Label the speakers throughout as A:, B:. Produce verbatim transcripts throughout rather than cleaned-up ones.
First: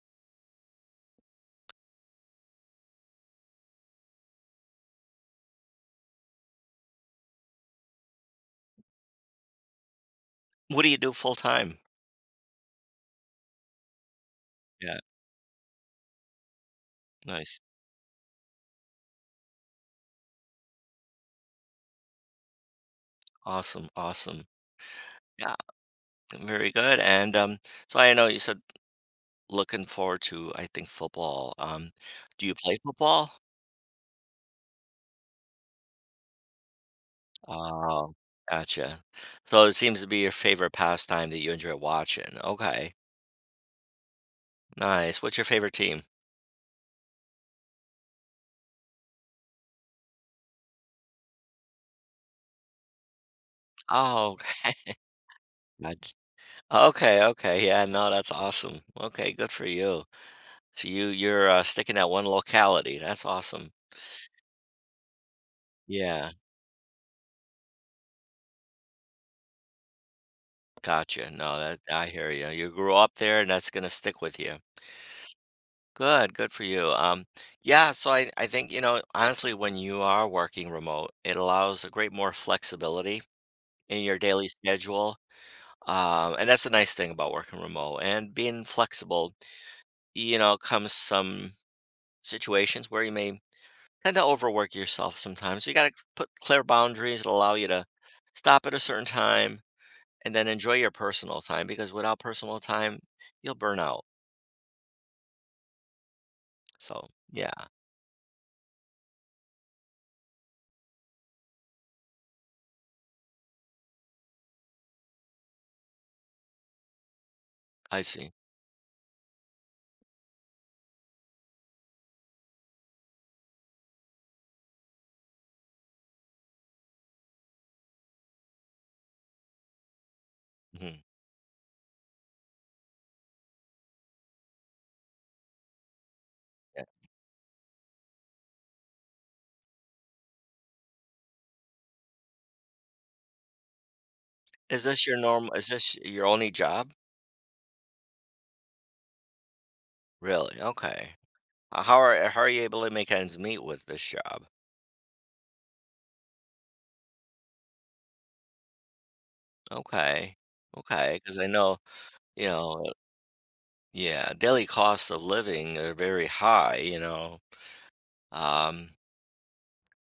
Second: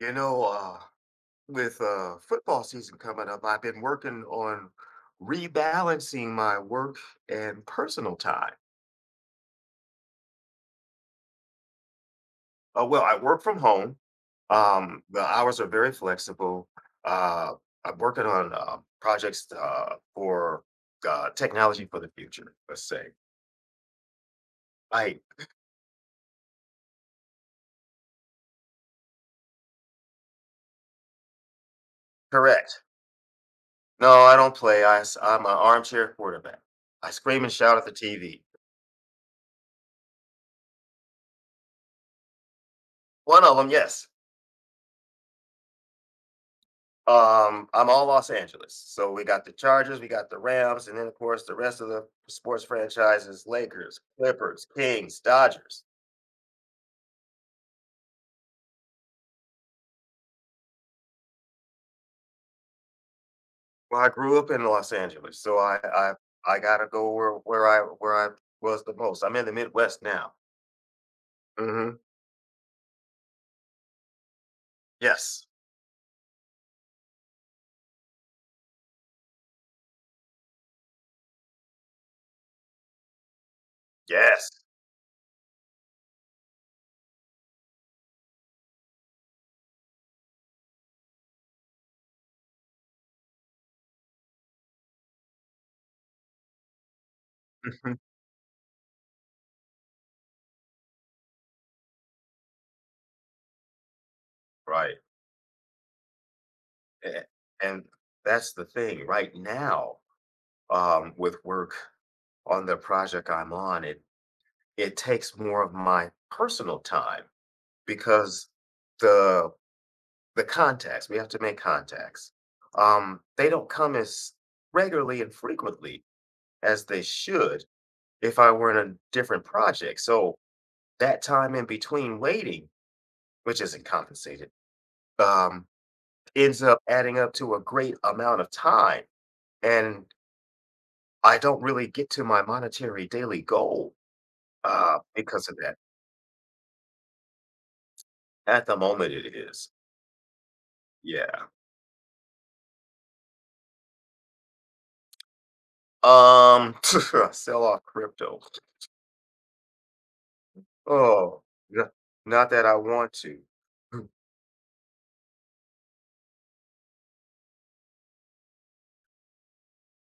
A: You know, uh, with uh, football season coming up, I've been working on rebalancing my work and personal time.
B: What do you do full time?
A: Uh, well, I work from home.
B: Yeah.
A: Um, the hours are very flexible. Uh,
B: Nice.
A: I'm working on uh, projects uh, for uh, technology for the future, let's say.
B: Awesome, awesome.
A: I
B: Yeah, very good, and, um, so I know you said looking forward to, I think, football, um, do you play
A: correct.
B: football?
A: No, I don't play. I am an armchair quarterback. I scream and shout at the
B: Oh,
A: T V.
B: gotcha. So it seems to be your favorite pastime that you enjoy watching. Okay,
A: One of them, yes.
B: nice. What's your favorite team?
A: Um, I'm all Los Angeles. So we got the Chargers, we got the Rams, and then of course the rest of the sports franchises: Lakers,
B: Oh,
A: Clippers,
B: okay.
A: Kings, Dodgers.
B: Gotcha. Okay, okay, yeah, no, that's awesome. Okay, good for you. So you you're, uh, sticking at one locality, that's awesome.
A: Well, I grew up in Los Angeles, so I I
B: Yeah.
A: I gotta go where where I where I was the most. I'm in the Midwest now.
B: Gotcha. No, that,
A: Hmm.
B: I hear you. You grew up there and that's gonna stick with you.
A: Yes,
B: Good, good for you. Um, yeah, so I, I think, you know, honestly, when you are working remote, it allows a great more flexibility in your daily
A: yes.
B: schedule. Um, and that's a nice thing about working remote and being flexible, you know, comes some situations where you may tend to overwork yourself sometimes. You gotta put clear boundaries that allow you to
A: Mhm.
B: stop at a certain time and then enjoy your personal time because without personal time, you'll burn out.
A: Right.
B: So,
A: A-
B: yeah.
A: And that's the thing right now. Um, with work on the project I'm on, it it takes more of my personal time
B: I see.
A: because the the contacts we have to make contacts um they don't come as regularly and frequently as they should if I were in a different project, so
B: Mhm.
A: that time in between waiting, which isn't compensated, um ends up
B: Yeah.
A: adding up to a great amount of time, and I don't really get to my monetary daily goal
B: Is
A: uh
B: this your
A: because
B: normal?
A: of
B: Is
A: that.
B: this your only job?
A: At the moment it is.
B: Really? Okay.
A: Yeah.
B: Uh, how are how are you able to make ends meet with this job?
A: um sell off crypto.
B: Okay. Okay. Because
A: Oh,
B: I know,
A: no,
B: you
A: not that I
B: know, uh,
A: want to.
B: yeah, daily costs of living are very high, you know. Um,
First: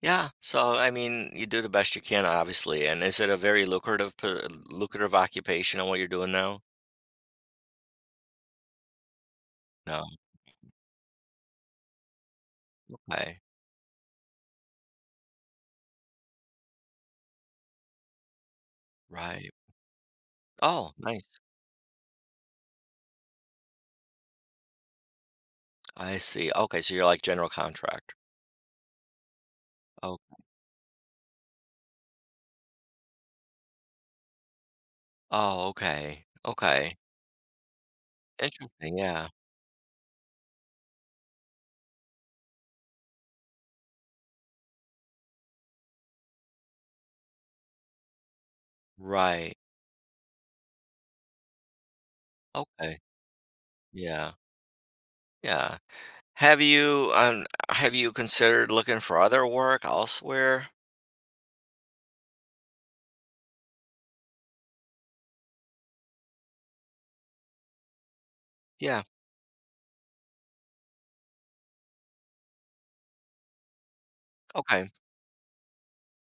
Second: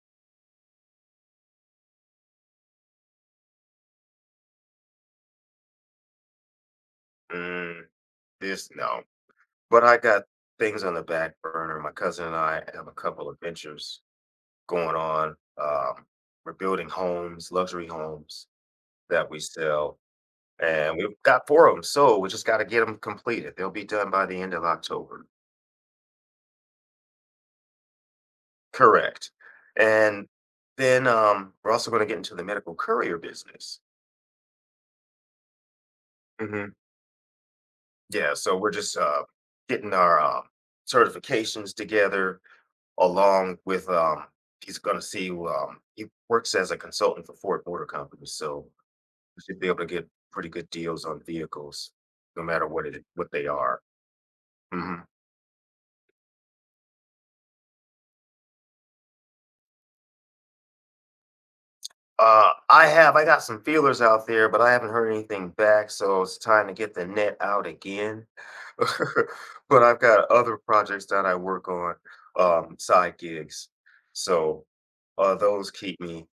B: yeah, so I mean, you do the best you can, obviously. And is it a very lucrative p lucrative occupation on what you're doing now?
A: Mm, this no, but I
B: No,
A: got things on the back burner. My cousin and I have a couple of
B: okay.
A: ventures going on. Um, we're building homes, luxury homes that we
B: Right.
A: sell,
B: Oh,
A: and we've
B: nice.
A: got four of them. So we just got to get them completed. They'll be done by the end of October.
B: I see. Okay, so you're like general contractor.
A: Correct. And then um, we're also going to get into the medical courier business.
B: Oh, okay. Okay.
A: Yeah, so we're
B: Interesting,
A: just uh,
B: yeah.
A: getting our um, certifications together, along with um, he's going to see. Um, he works as a consultant for Ford Motor Company, so we
B: Right.
A: should be able to get pretty good deals on vehicles, no matter what
B: Okay.
A: it what they are.
B: Yeah.
A: Hmm.
B: Yeah. Have you, um, have you considered looking for other work elsewhere?
A: Uh, I have I got some feelers out there, but I haven't heard anything back, so it's time to get the net out again.
B: Yeah.
A: But I've got other projects that I work on, um, side gigs, so
B: Okay.
A: uh, those keep me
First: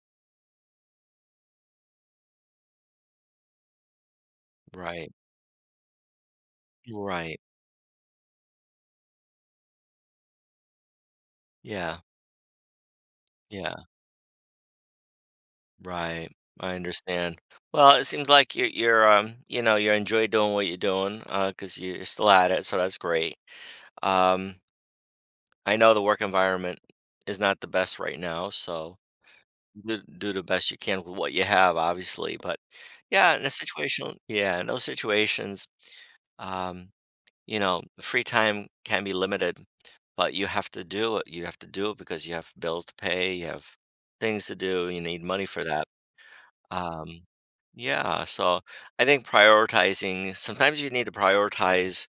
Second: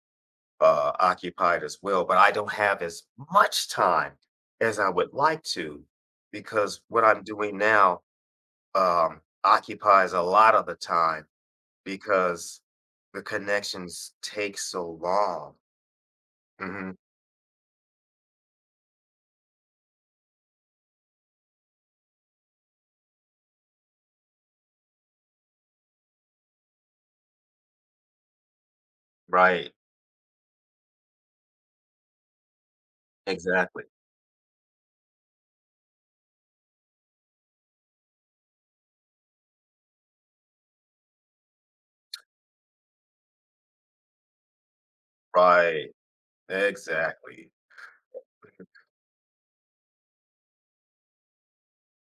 A: uh, occupied as well, but I don't have as much time as I would
B: Right.
A: like to because what I'm
B: Right.
A: doing now um, occupies a lot of the time
B: Yeah.
A: because the
B: Yeah.
A: connections take so long.
B: Right. I
A: Hmm.
B: understand. Well, it seems like you're, you're, um, you know, you enjoy doing what you're doing, uh, 'cause you're still at it, so that's great. Um, I know the work environment is not the best right now, so.
A: Right.
B: Do do the best you can with what you have, obviously, but yeah, in a
A: Exactly.
B: situation yeah, in those situations, um, you know, free time can be limited, but you have to do it. You have to do it because you have bills to pay, you have things to do, you need money for that.
A: Right.
B: Um,
A: Exactly.
B: yeah, so I think prioritizing sometimes you need to prioritize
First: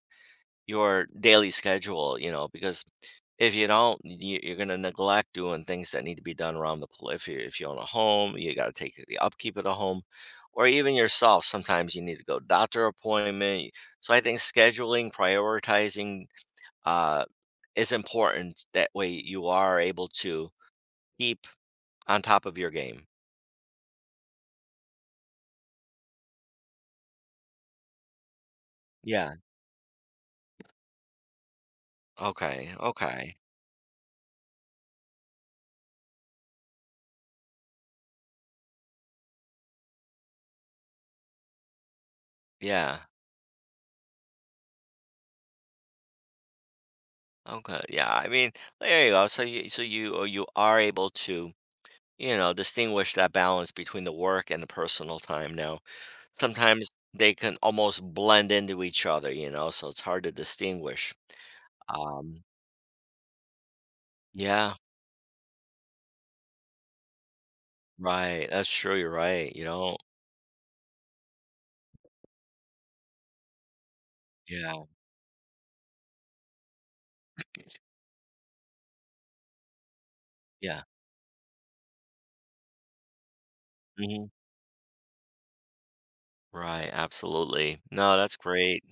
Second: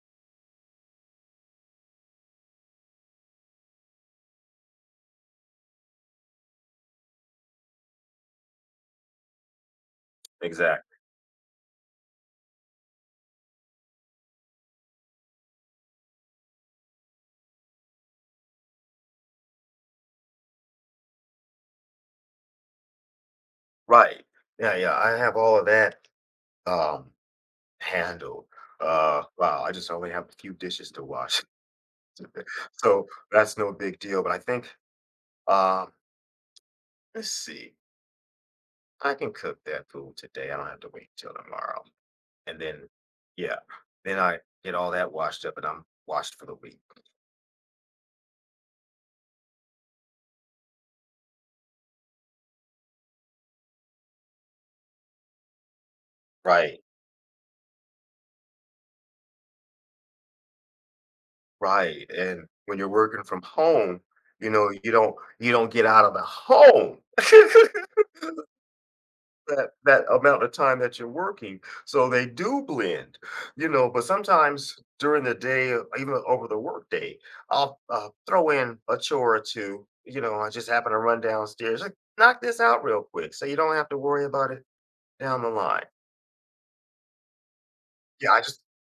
B: your daily schedule, you know, because if you don't, you you're gonna neglect doing things that need to be done around the pl if you if you own a home, you gotta take the upkeep of the home, or even
A: Exactly.
B: yourself, sometimes you need to go doctor appointment. So I think scheduling, prioritizing, uh, is important. That way you are able to keep on top of your game.
A: Right. Yeah. Yeah, I have all of that um, handled. Uh,
B: Yeah.
A: wow. I just only have a few dishes to wash,
B: Okay,
A: so
B: okay.
A: that's no big deal. But I think, um, let's see, I can cook that food today. I don't have to wait till tomorrow. And then,
B: Yeah.
A: yeah, then I get all that washed up and I'm washed for the week.
B: Okay, yeah, I mean, there you go. So you so you uh, you are able to, you know, distinguish that balance between the work and the personal time now.
A: Right,
B: Sometimes they can almost blend into each other, you know, so it's hard to distinguish.
A: right.
B: Um,
A: And when you're working from home, you know,
B: yeah,
A: you don't you don't get out of the home.
B: right, that's true, you're right, you
A: That
B: know?
A: that amount of time that you're working. So they do blend, you know, but
B: Yeah,
A: sometimes during the day, uh, even over the workday, I'll uh, throw in a chore or two. You know, I just
B: yeah,
A: happen to run downstairs, like knock this out real quick so you don't have to worry
B: mhm,
A: about it down the line.
B: right, absolutely. No,
A: Yeah,
B: that's
A: I just
B: great.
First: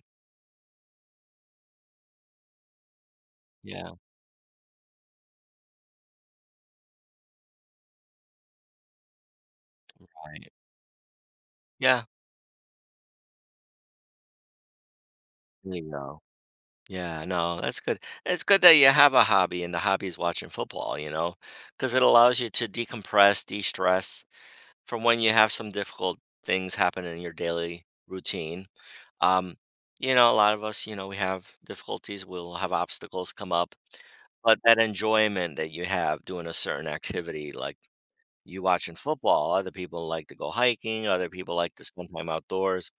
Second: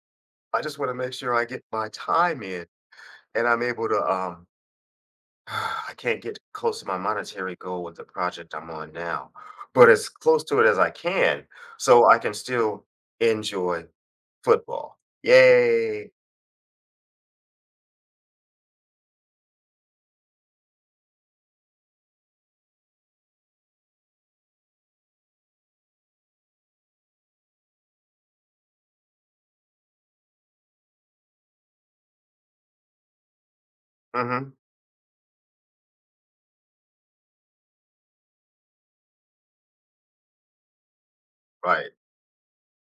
A: I just want to make sure I get my time in and I'm able
B: Yeah,
A: to um I can't get close to my monetary goal with the project I'm on now, but as close
B: right.
A: to it as I can,
B: Yeah,
A: so I can still enjoy football.
B: there you
A: Yay!
B: go. Yeah, no, that's good. It's good that you have a hobby and the hobby is watching football, you know, because it allows you to decompress, de-stress from when you have some difficult things happen in your daily routine. Um, you know, a lot of us, you know, we have difficulties, we'll have obstacles come up,
A: Hmm.
B: but that enjoyment that you have doing a certain activity, like you watching football, other people like to go hiking, other people like to
A: Right,
B: spend time outdoors.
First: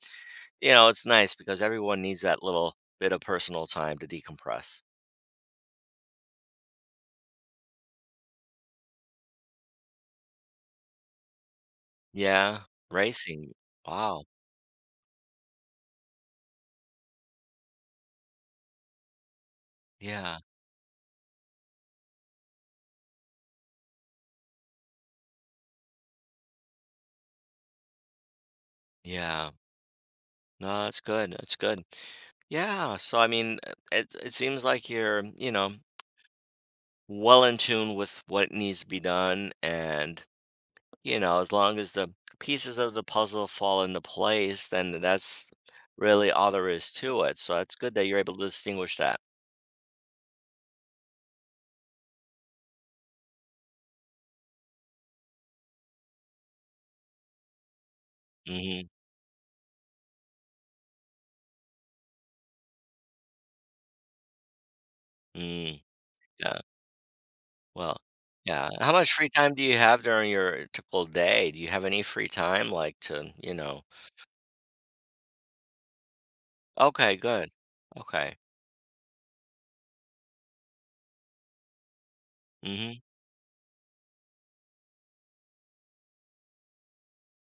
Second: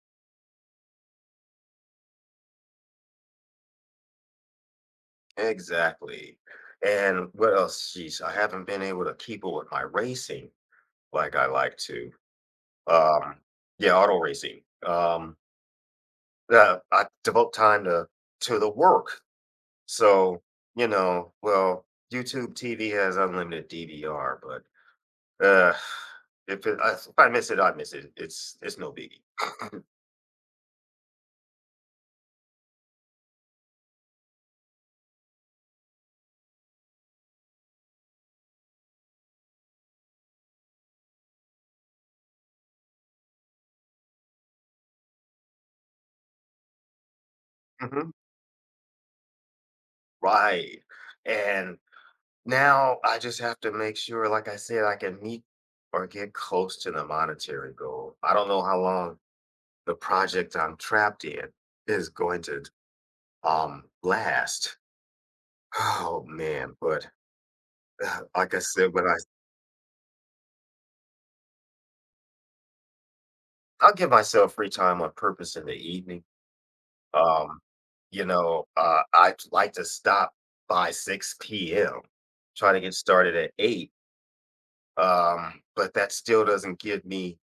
B: You know, it's nice because everyone needs that little bit of personal time to decompress.
A: exactly. And what else? Jeez, I haven't been able to keep up with my racing like I like to.
B: Yeah,
A: Um,
B: racing.
A: yeah, auto
B: Wow.
A: racing. Um, uh, I devote time to to the work,
B: Yeah,
A: so you know. Well, YouTube T V has unlimited D V R, but Uh, if it, I- if I miss it, I miss it. It's it's no biggie.
B: yeah. No, that's good. That's good. Yeah. So I mean, uh, it it seems like you're, you know, well in tune with what needs to be done and you know as long as the pieces of the puzzle fall into place then that's really all there is to it, so it's good that
A: Hmm.
B: you're able to distinguish that.
A: Right. And now I just have to make sure, like I said, I can meet or get close to the monetary goal. I don't know how
B: Mm-hmm.
A: long the project I'm trapped in is going to um last.
B: mm
A: Oh
B: yeah.
A: man, but
B: Well,
A: uh, like I
B: yeah, how
A: said, when
B: much
A: I
B: free time do you have during your typical day? Do you have any free time, like, to, you know.
A: I'll give myself free time on purpose in the evening.
B: Okay, good.
A: Um, you
B: Okay.
A: know, uh, I like to stop by six p m. Try to
B: Mm-hmm.
A: get started at eight. Um, but that still doesn't give me,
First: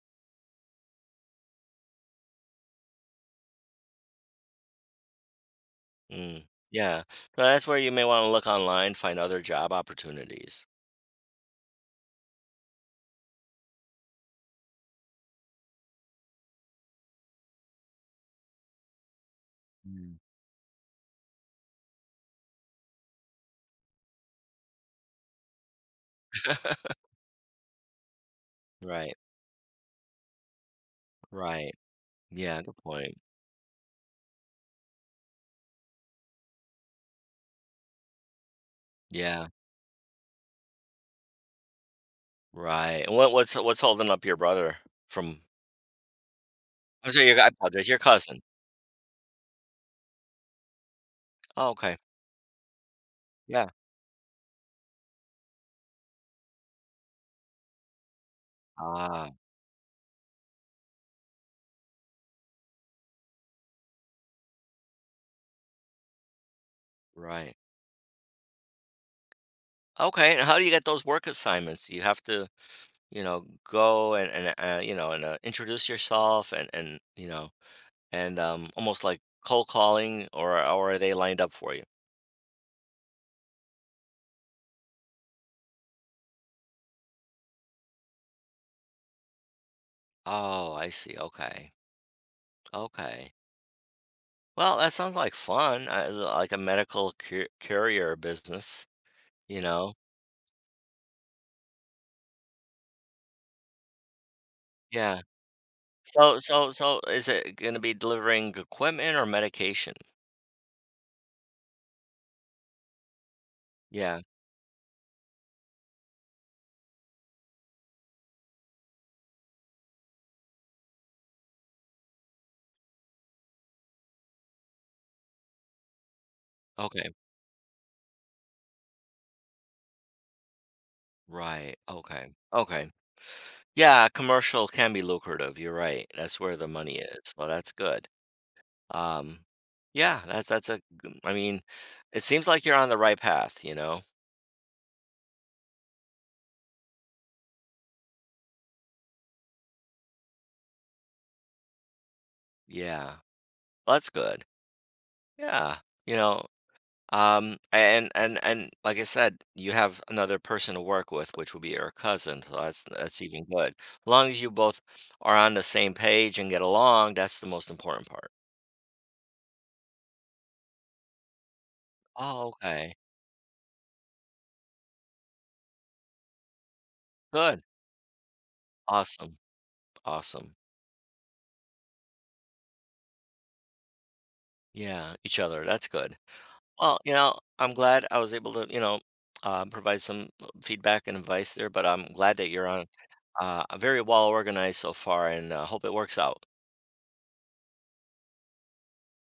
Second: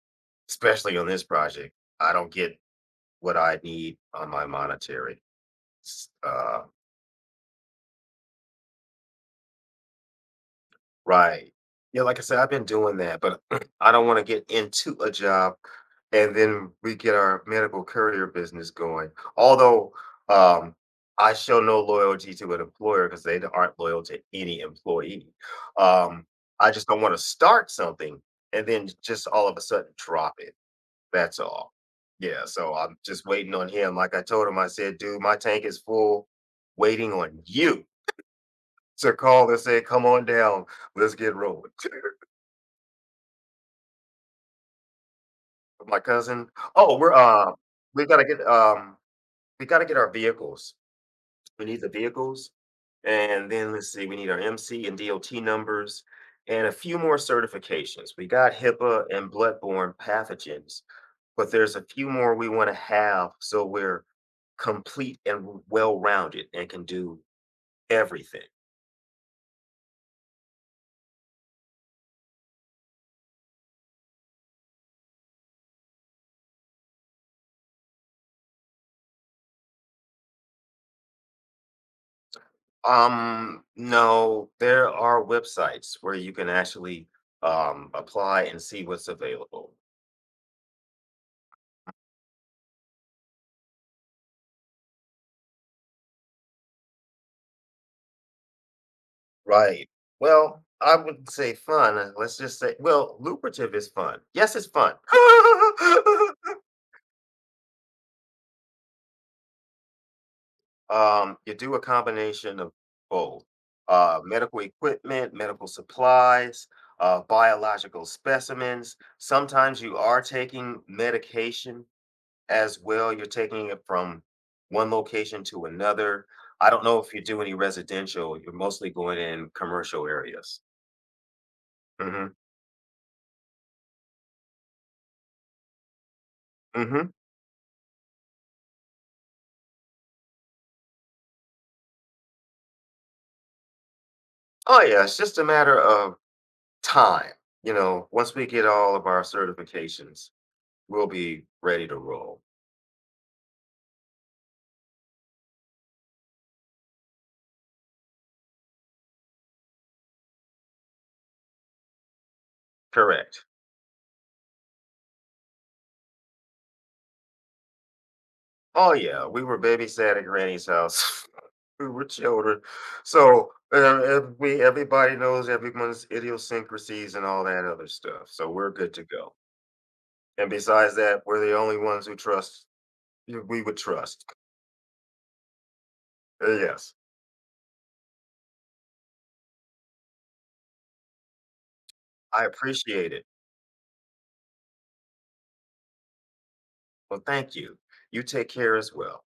A: especially on this project, I don't get what I need on my monetary s-
B: mm.
A: uh
B: Yeah, so that's where you may want to look online, find other job opportunities.
A: Right. Yeah, like I said, I've been doing that, but I don't want to get into a job and then we get our medical courier business going. Although,
B: Mm.
A: um, I show no loyalty to an employer because they aren't loyal to any employee. Um, I just don't want to start something and then
B: Right.
A: just all of a sudden drop it. That's
B: Right.
A: all. Yeah,
B: Yeah,
A: so
B: good
A: I'm
B: point.
A: just waiting on him. Like I told him, I said, dude, my tank is full, waiting on you to
B: Yeah,
A: call and say, come on down, let's get rolling.
B: right. And What what's what's holding up your brother from.
A: With my cousin? Oh,
B: I'm
A: we're,
B: sorry, your, I
A: uh
B: apologize, your
A: we gotta
B: cousin.
A: get, um we gotta get our vehicles. We
B: Oh,
A: need the
B: okay.
A: vehicles, and
B: Yeah.
A: then let's see, we need our M C and D O T numbers, and a few more certifications. We got hippa and
B: Ah,
A: bloodborne pathogens, but there's a few more we wanna have, so we're complete and well-rounded and can do
B: right.
A: everything.
B: Okay, and how do you get those work assignments? You have to, you know, go and and, uh, you know, and uh, introduce yourself and and, you know, and um almost like cold calling, or or are they lined up for you?
A: Um, no, there are websites where you can actually, um, apply and see what's available.
B: Oh, I see. Okay. Okay. Well, that sounds like fun. Uh, like a medical cur courier business, you
A: Right.
B: know.
A: Well, I wouldn't say fun. uh, Let's just say, well, lucrative is fun. Yes, it's fun.
B: Yeah. So so so is it gonna be delivering equipment or medication?
A: um, you do a combination of both,
B: Yeah.
A: uh, medical equipment, medical supplies, uh, biological specimens. Sometimes you are taking medication as well. You're taking it from one location to another. I don't know
B: Okay.
A: if you do any residential. You're mostly going in commercial areas.
B: Right. Okay.
A: Hmm.
B: Okay. Yeah, commercial can be lucrative. You're right. That's where the money
A: Hmm.
B: is. So that's good. Um, yeah, that's that's a g- I mean, it seems like you're on the right path, you know?
A: Oh yeah, it's just a matter of time. You know, once we get all of our certifications, we'll be ready to roll.
B: Yeah. That's good. Yeah. You know. Um, and and and like I said, you have another person to work with, which will be your cousin, so that's that's even
A: Correct.
B: good. As long as you both are on the same page and get along, that's the most important part.
A: Oh yeah, we were babysat at Granny's house. We were
B: Oh,
A: children,
B: okay.
A: so uh, ev- we everybody knows everyone's idiosyncrasies and all
B: Good.
A: that other stuff. So we're good to go.
B: Awesome.
A: And
B: Awesome.
A: besides that, we're the only ones who trust who we would trust.
B: Yeah, each other. That's good.
A: Uh, Yes,
B: Well, you know, I'm glad I was able to, you know, uh, provide some uh, feedback and advice there, but I'm glad
A: I
B: that you're on,
A: appreciate it.
B: uh, very well organized so far, and uh, hope it works out.
A: Well, thank you. You take care as well.